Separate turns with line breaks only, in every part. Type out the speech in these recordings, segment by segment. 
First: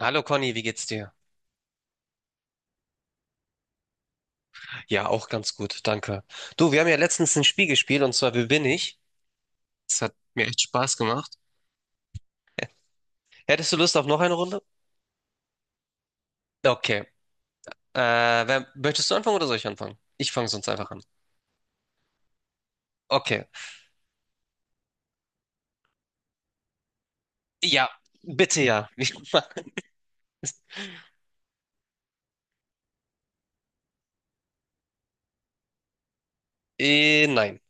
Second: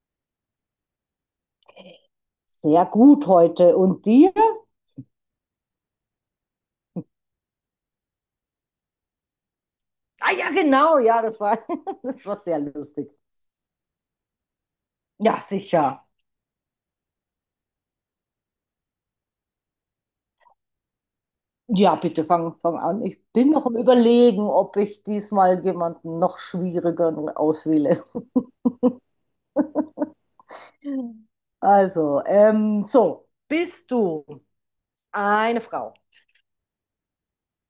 Hallo Conny, wie geht's dir?
Sehr gut heute. Und dir?
Ja, auch ganz gut, danke. Du, wir haben ja letztens ein Spiel gespielt, und zwar Wer bin ich? Das hat
Ah
mir
ja,
echt Spaß
genau, ja,
gemacht.
das war, das war sehr lustig.
Hättest du Lust auf noch eine Runde?
Ja, sicher.
Okay. Äh, Möchtest du anfangen oder soll ich anfangen? Ich fange sonst einfach an.
Ja, bitte fang an. Ich
Okay.
bin noch am Überlegen, ob ich diesmal jemanden noch schwieriger
Ja,
auswähle.
bitte ja.
Also, so, bist du eine Frau?
Nein.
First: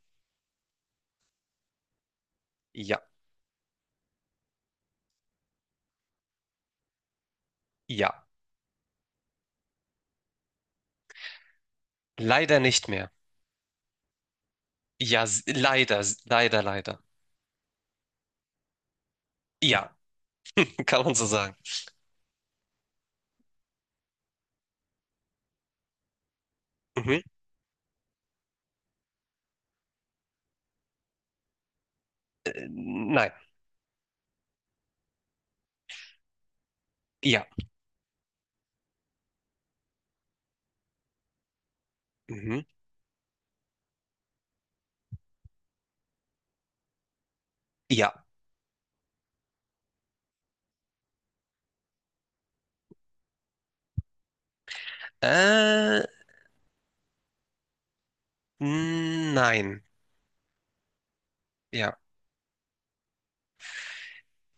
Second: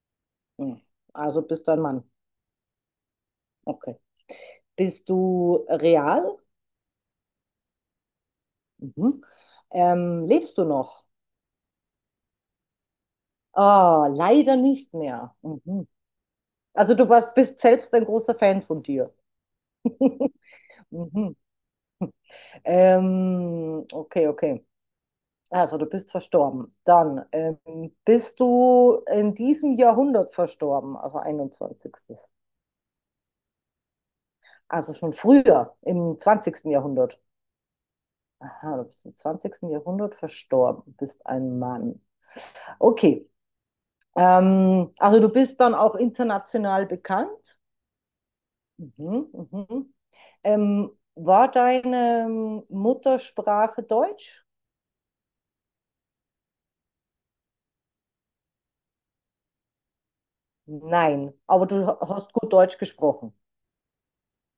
Hm. Also bist du ein Mann.
Ja,
Okay. Bist du real?
ja.
Mhm. Lebst du noch?
Leider nicht mehr.
Ah, leider nicht
Ja,
mehr. Mhm.
leider, leider,
Also
leider.
du warst, bist selbst ein großer Fan von dir.
Ja, kann man so
Mhm.
sagen.
Okay, okay. Also du bist verstorben.
Mhm.
Dann bist du in diesem Jahrhundert verstorben, also einundzwanzigstes.
Nein.
Also schon früher, im zwanzigsten Jahrhundert.
Ja.
Aha, du bist im zwanzigsten Jahrhundert verstorben, bist ein Mann.
Mhm.
Okay. Also du bist dann auch international bekannt.
Ja.
Mhm, mhm. War deine Muttersprache Deutsch?
Äh, nein.
Nein, aber du
Ja.
hast gut Deutsch gesprochen.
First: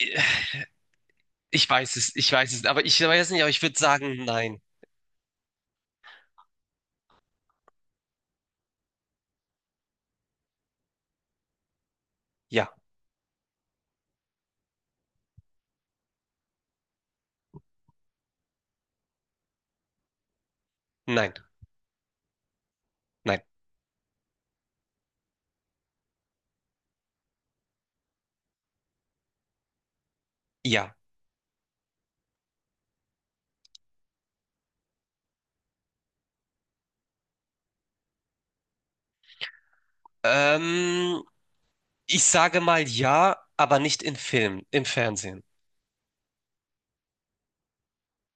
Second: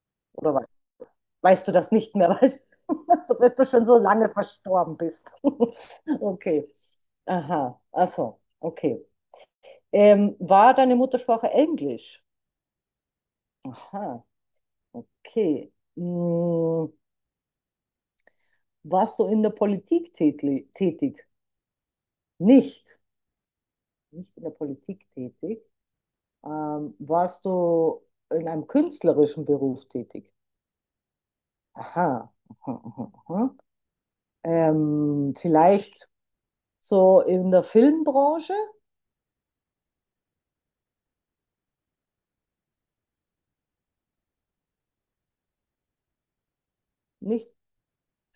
Äh,
Oder
Ich
weißt du das
weiß es,
nicht
ich
mehr,
weiß es,
weißt
aber ich
du,
weiß
so,
nicht, aber
bis
ich
du
würde
schon so
sagen,
lange
nein.
verstorben bist? Okay. Aha, ach so, okay. War deine Muttersprache Englisch?
Ja,
Aha, okay. Hm, warst du in der Politik tätig?
nein,
Nicht.
nein,
Nicht in der Politik tätig. Warst du in einem künstlerischen Beruf tätig?
ja.
Aha, aha, aha, aha. Vielleicht so in der Filmbranche?
Ähm, Ich sage mal ja, aber nicht in Filmen, im Fernsehen.
Nicht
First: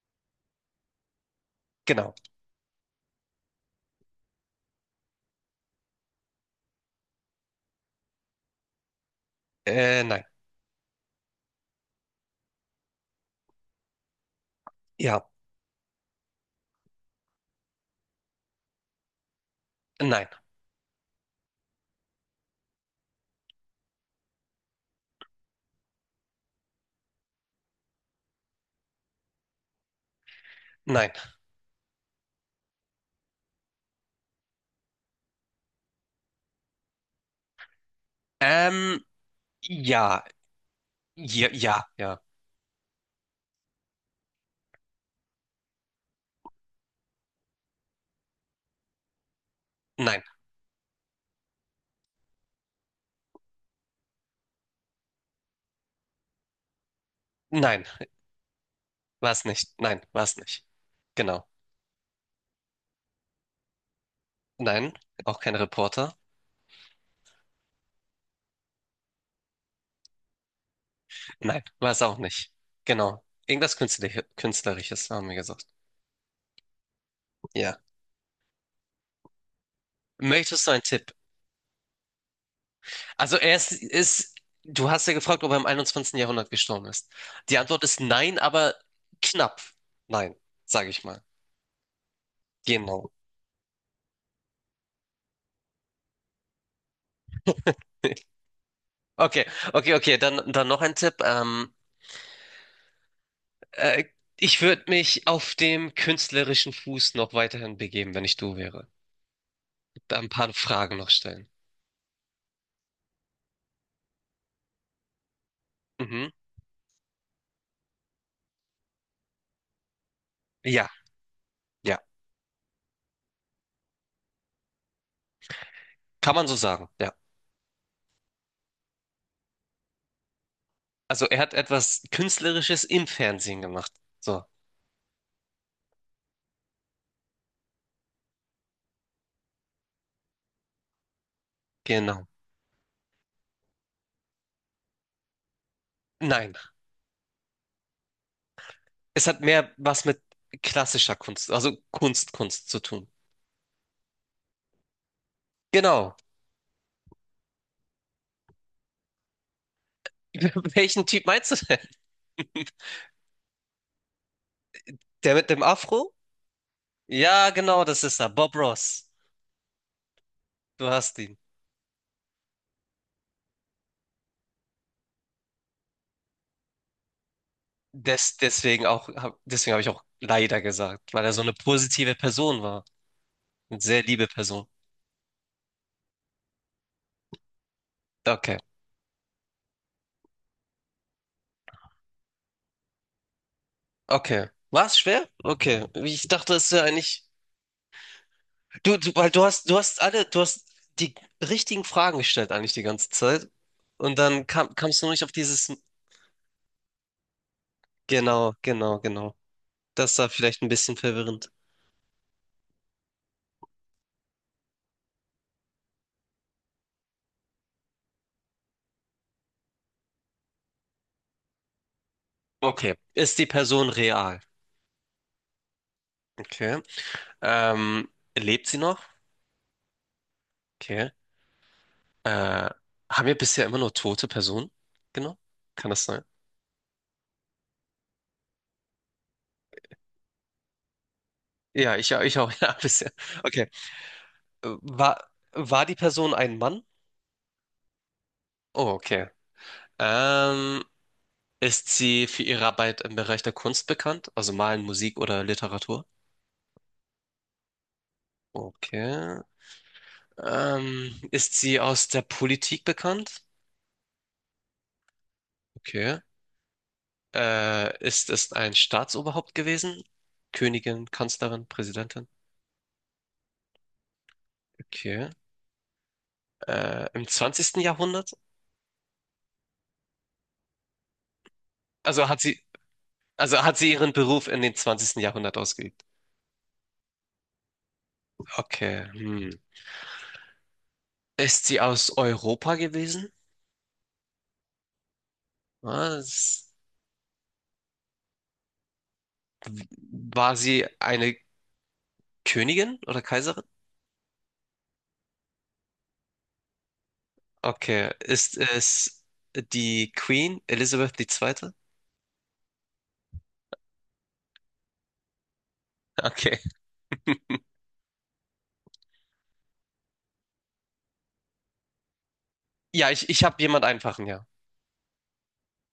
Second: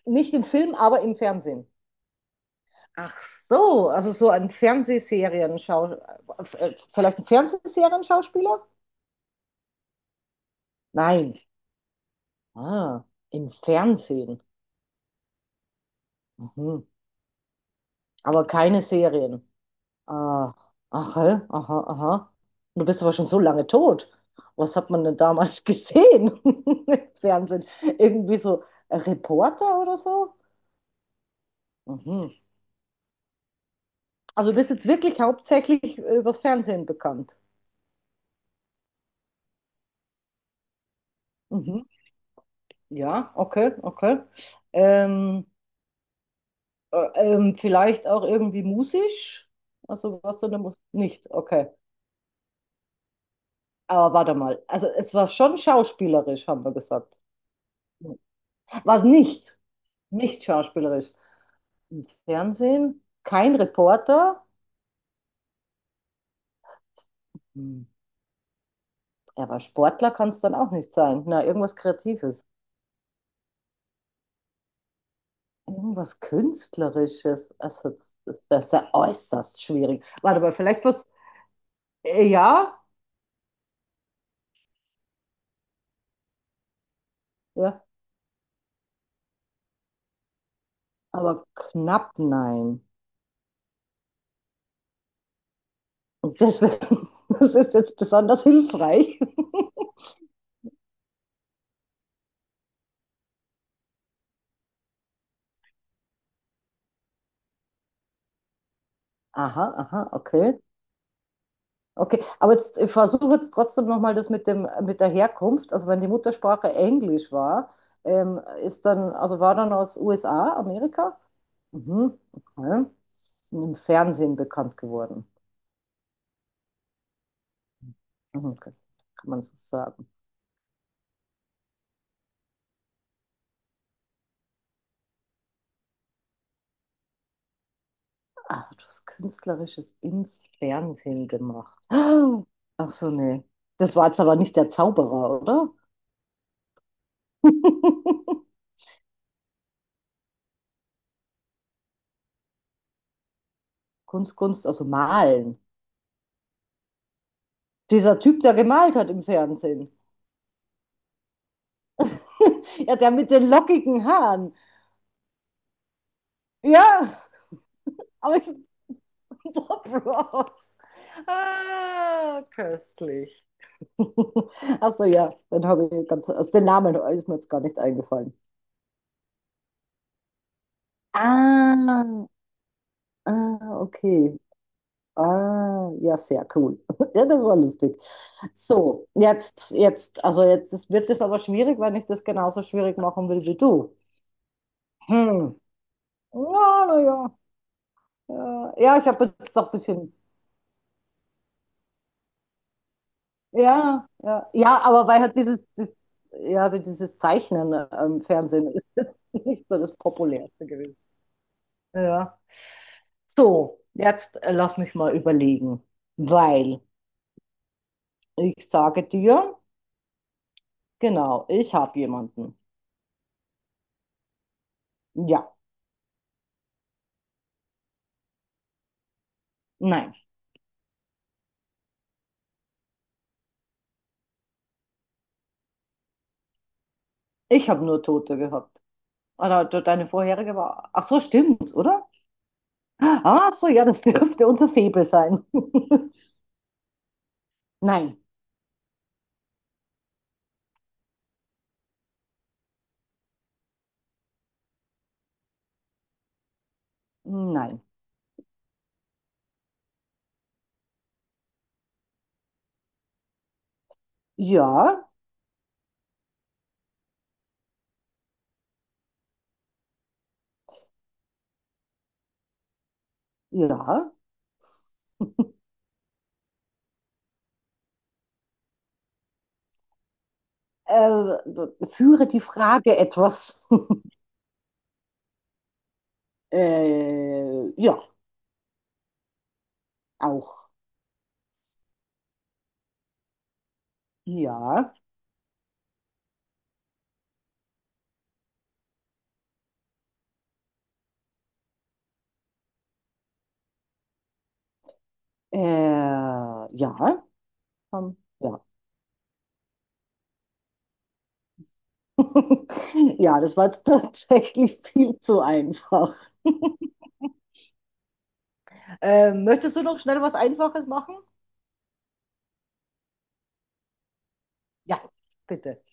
Nicht im Film, aber im Fernsehen.
Genau.
Ach so, also so ein Fernsehserien-Schauspieler? Vielleicht ein Fernsehserienschauspieler?
Nein.
Nein. Ah, im Fernsehen.
Ja,
Mhm. Aber keine Serien.
nein,
Ah, aha, aha, aha. Du bist aber schon so lange tot. Was hat man denn damals gesehen im Fernsehen? Irgendwie so Reporter oder so?
nein.
Mhm. Also du bist jetzt wirklich hauptsächlich übers Fernsehen bekannt.
Ähm, ja, ja,
Mhm.
ja, ja.
Ja, okay, okay. Ähm, Vielleicht auch irgendwie musisch? Also
Nein,
was denn da muss? Nicht, okay. Aber warte mal. Also es war schon schauspielerisch, haben wir gesagt.
nein,
Was
war es
nicht?
nicht. Nein, war es
Nicht
nicht.
schauspielerisch.
Genau.
Im Fernsehen? Kein Reporter?
Nein, auch kein Reporter.
Hm. Ja, aber Sportler kann es dann auch nicht sein. Na,
Nein,
irgendwas
war es auch
Kreatives.
nicht. Genau. Irgendwas Künstler Künstlerisches, haben wir gesagt.
Irgendwas Künstlerisches.
Ja.
Also das das ist ja äußerst schwierig. Warte mal,
Möchtest du einen
vielleicht was.
Tipp?
Ja,
Also du hast ja gefragt, ob er im einundzwanzigsten Jahrhundert gestorben ist. Die Antwort
ja,
ist nein, aber knapp. Nein, sage ich mal.
aber knapp nein.
Genau.
Und deswegen, das ist jetzt besonders hilfreich.
Okay, okay, okay. Dann noch ein Tipp. Äh, Ich würde mich auf dem künstlerischen Fuß noch weiterhin begeben, wenn ich du wäre.
Aha, aha,
Da ein paar
okay.
Fragen noch stellen.
Okay, aber jetzt, ich versuche jetzt trotzdem nochmal das mit dem, mit der Herkunft. Also wenn die
Mhm.
Muttersprache Englisch war, ist dann, also war dann aus USA,
Ja,
Amerika?
ja.
Mhm, okay. Und im Fernsehen bekannt geworden.
Kann man so sagen, ja.
Mhm, okay. Kann man so sagen.
Also er hat etwas Künstlerisches im Fernsehen gemacht. So,
Ah, du hast Künstlerisches im Fernsehen gemacht.
genau.
Ach so, nee. Das war jetzt aber nicht der Zauberer, oder?
Nein, es hat mehr was mit klassischer Kunst, also Kunst, Kunst zu tun.
Kunst, Kunst, also malen.
Genau.
Dieser Typ, der gemalt hat im Fernsehen.
Welchen Typ meinst du denn?
Ja, der mit den lockigen Haaren.
Der mit dem Afro?
Ja,
Ja, genau, das ist er.
aber ich
Bob
bin
Ross.
Bob Ross.
Du hast ihn.
Ah, köstlich. Achso, ja, dann habe ich ganz, also den Namen ist mir jetzt gar nicht eingefallen.
Deswegen habe ich auch leider gesagt, weil er so eine
Ah,
positive Person war.
ah,
Eine sehr liebe
okay.
Person.
Ah, ja, sehr cool. Ja, das war lustig.
Okay.
So, jetzt, jetzt, also jetzt wird es aber schwierig, wenn ich das genauso schwierig machen will wie du.
Okay. War es schwer?
Hm.
Okay. Ich dachte, es wäre
Ja, na
eigentlich.
ja. Ja, ja, ich
Weil
habe jetzt auch ein
du hast
bisschen.
alle, du hast die richtigen Fragen gestellt eigentlich die ganze Zeit.
Ja,
Und dann
ja, ja,
kamst du
aber
nur
weil
nicht auf
halt dieses,
dieses.
das, ja, wie dieses Zeichnen im
Genau,
Fernsehen ist
genau,
das
genau.
nicht so das
Das war vielleicht
populärste
ein bisschen
gewesen.
verwirrend.
Ja. So, jetzt lass mich mal überlegen, weil ich sage dir, genau, ich habe jemanden.
Okay. Ist die Person real?
Ja,
Okay. Ähm, Lebt sie noch?
nein,
Okay. Äh, Haben wir bisher immer nur tote Personen? Genau. Kann das sein?
ich habe nur Tote gehabt. Oder deine vorherige war. Ach so, stimmt, oder?
Ja, ich auch, ja, bisher.
Ah, so,
Okay.
ja, das dürfte unser Faible sein.
War die Person ein Mann?
Nein,
Oh, okay. Ähm, Ist sie für ihre Arbeit im Bereich der Kunst bekannt? Also Malen, Musik oder Literatur?
nein.
Okay. Ist sie aus der Politik bekannt?
Ja,
Okay. Ist es ein Staatsoberhaupt gewesen? Königin, Kanzlerin, Präsidentin?
ja,
Okay. Im zwanzigsten Jahrhundert?
Äh, führe
Also
die
hat sie,
Frage etwas.
also hat sie ihren Beruf in den zwanzigsten Jahrhundert ausgeübt.
Ja,
Okay. Hm.
auch.
Ist sie aus Europa gewesen?
Ja.
Was? War sie eine Königin oder Kaiserin?
Ja.
Okay. Ist
Ja.
es die Queen Elizabeth II.?
Ja, das war jetzt tatsächlich viel zu einfach.
Okay.
Möchtest du noch schnell was Einfaches machen?
Ich habe jemand einfachen, ja.
Ja, bitte.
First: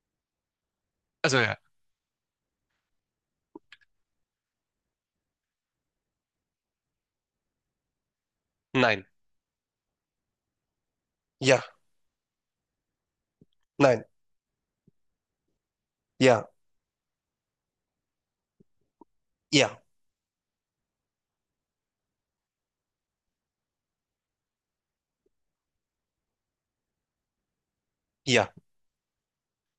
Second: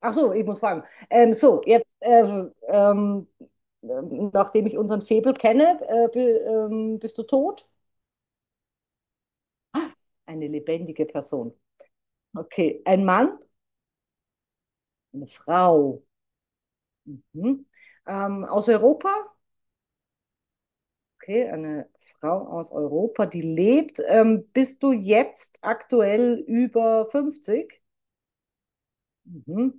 Ach so, ich muss fragen. Ähm,
Also ja.
so, jetzt, ähm, ähm, ähm, nachdem ich unseren Febel kenne, bist du tot?
Nein.
Eine lebendige Person.
Ja,
Okay, ein Mann,
nein,
eine Frau.
ja,
Mhm. Aus Europa?
ja,
Okay, eine Frau aus Europa, die lebt. Bist du jetzt aktuell über 50?
ja.
Mhm.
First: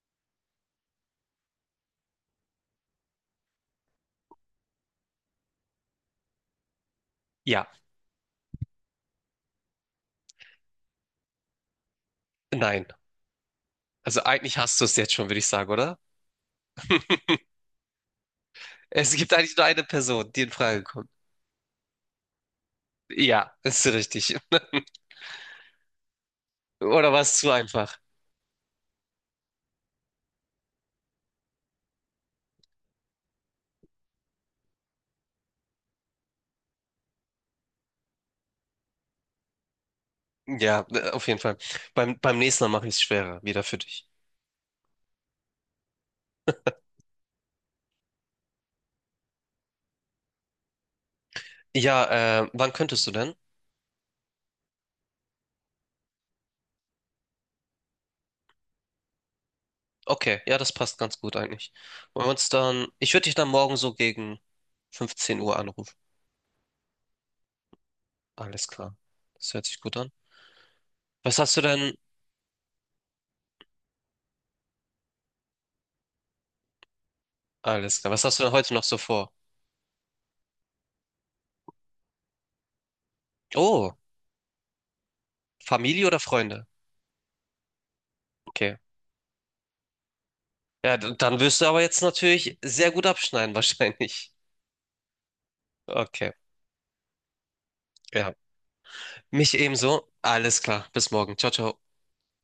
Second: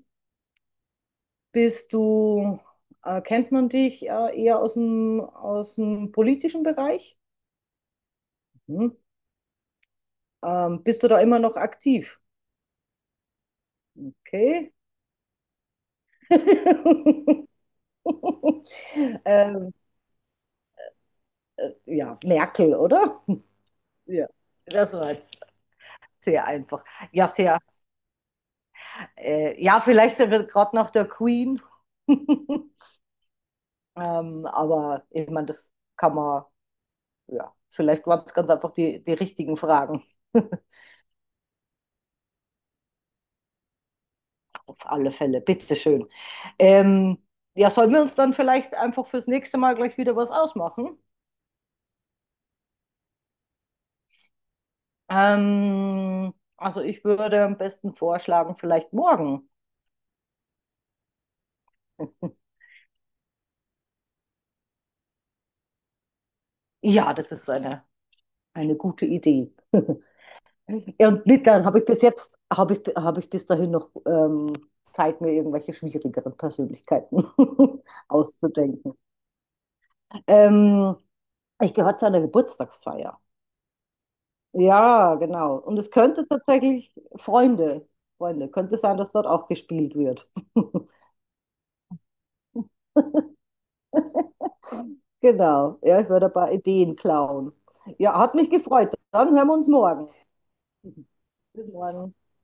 Bist du, Kennt man dich eher aus dem politischen Bereich?
Ja,
Mhm. Bist du da immer noch aktiv?
nein. Also eigentlich
Okay.
hast du es jetzt schon, würde ich sagen, oder? Es gibt eigentlich nur
ähm,
eine Person, die in Frage kommt.
ja, Merkel, oder?
Ja, ist
Ja,
richtig.
das war jetzt sehr einfach.
Oder war
Ja,
es zu
sehr.
einfach?
Ja, vielleicht wird gerade nach der Queen. Aber ich meine, das kann man, ja, vielleicht waren es ganz einfach die richtigen Fragen.
Ja, auf jeden Fall. Beim nächsten Mal mache ich es schwerer, wieder für dich.
Auf alle Fälle, bitteschön. Ähm, ja, sollen wir uns dann vielleicht einfach fürs nächste Mal gleich wieder was ausmachen?
Ja, wann könntest du denn?
Also ich würde am besten vorschlagen, vielleicht morgen.
Okay, ja, das passt ganz gut eigentlich. Wollen wir uns dann, ich würde dich dann morgen so gegen 15 Uhr anrufen.
Ja, das ist
Alles
eine
klar.
gute Idee.
Das hört sich gut an.
Ja, und
Was hast du
Littern habe ich
denn?
bis jetzt, habe ich bis dahin noch Zeit, mir irgendwelche schwierigeren Persönlichkeiten
Alles klar. Was hast du denn heute noch
auszudenken.
so vor?
Ähm, Ich gehöre zu einer Geburtstagsfeier.
Oh,
Ja, genau. Und es
Familie oder
könnte
Freunde?
tatsächlich Freunde, Freunde,
Okay.
könnte sein, dass dort auch gespielt wird.
Ja, dann wirst du aber jetzt natürlich sehr gut abschneiden, wahrscheinlich.
Genau. Ja, ich werde
Okay,
ein paar Ideen klauen. Ja,
ja.
hat mich gefreut. Dann hören wir
Mich
uns morgen.
ebenso. Alles klar. Bis morgen. Ciao,
Bis
ciao.
morgen.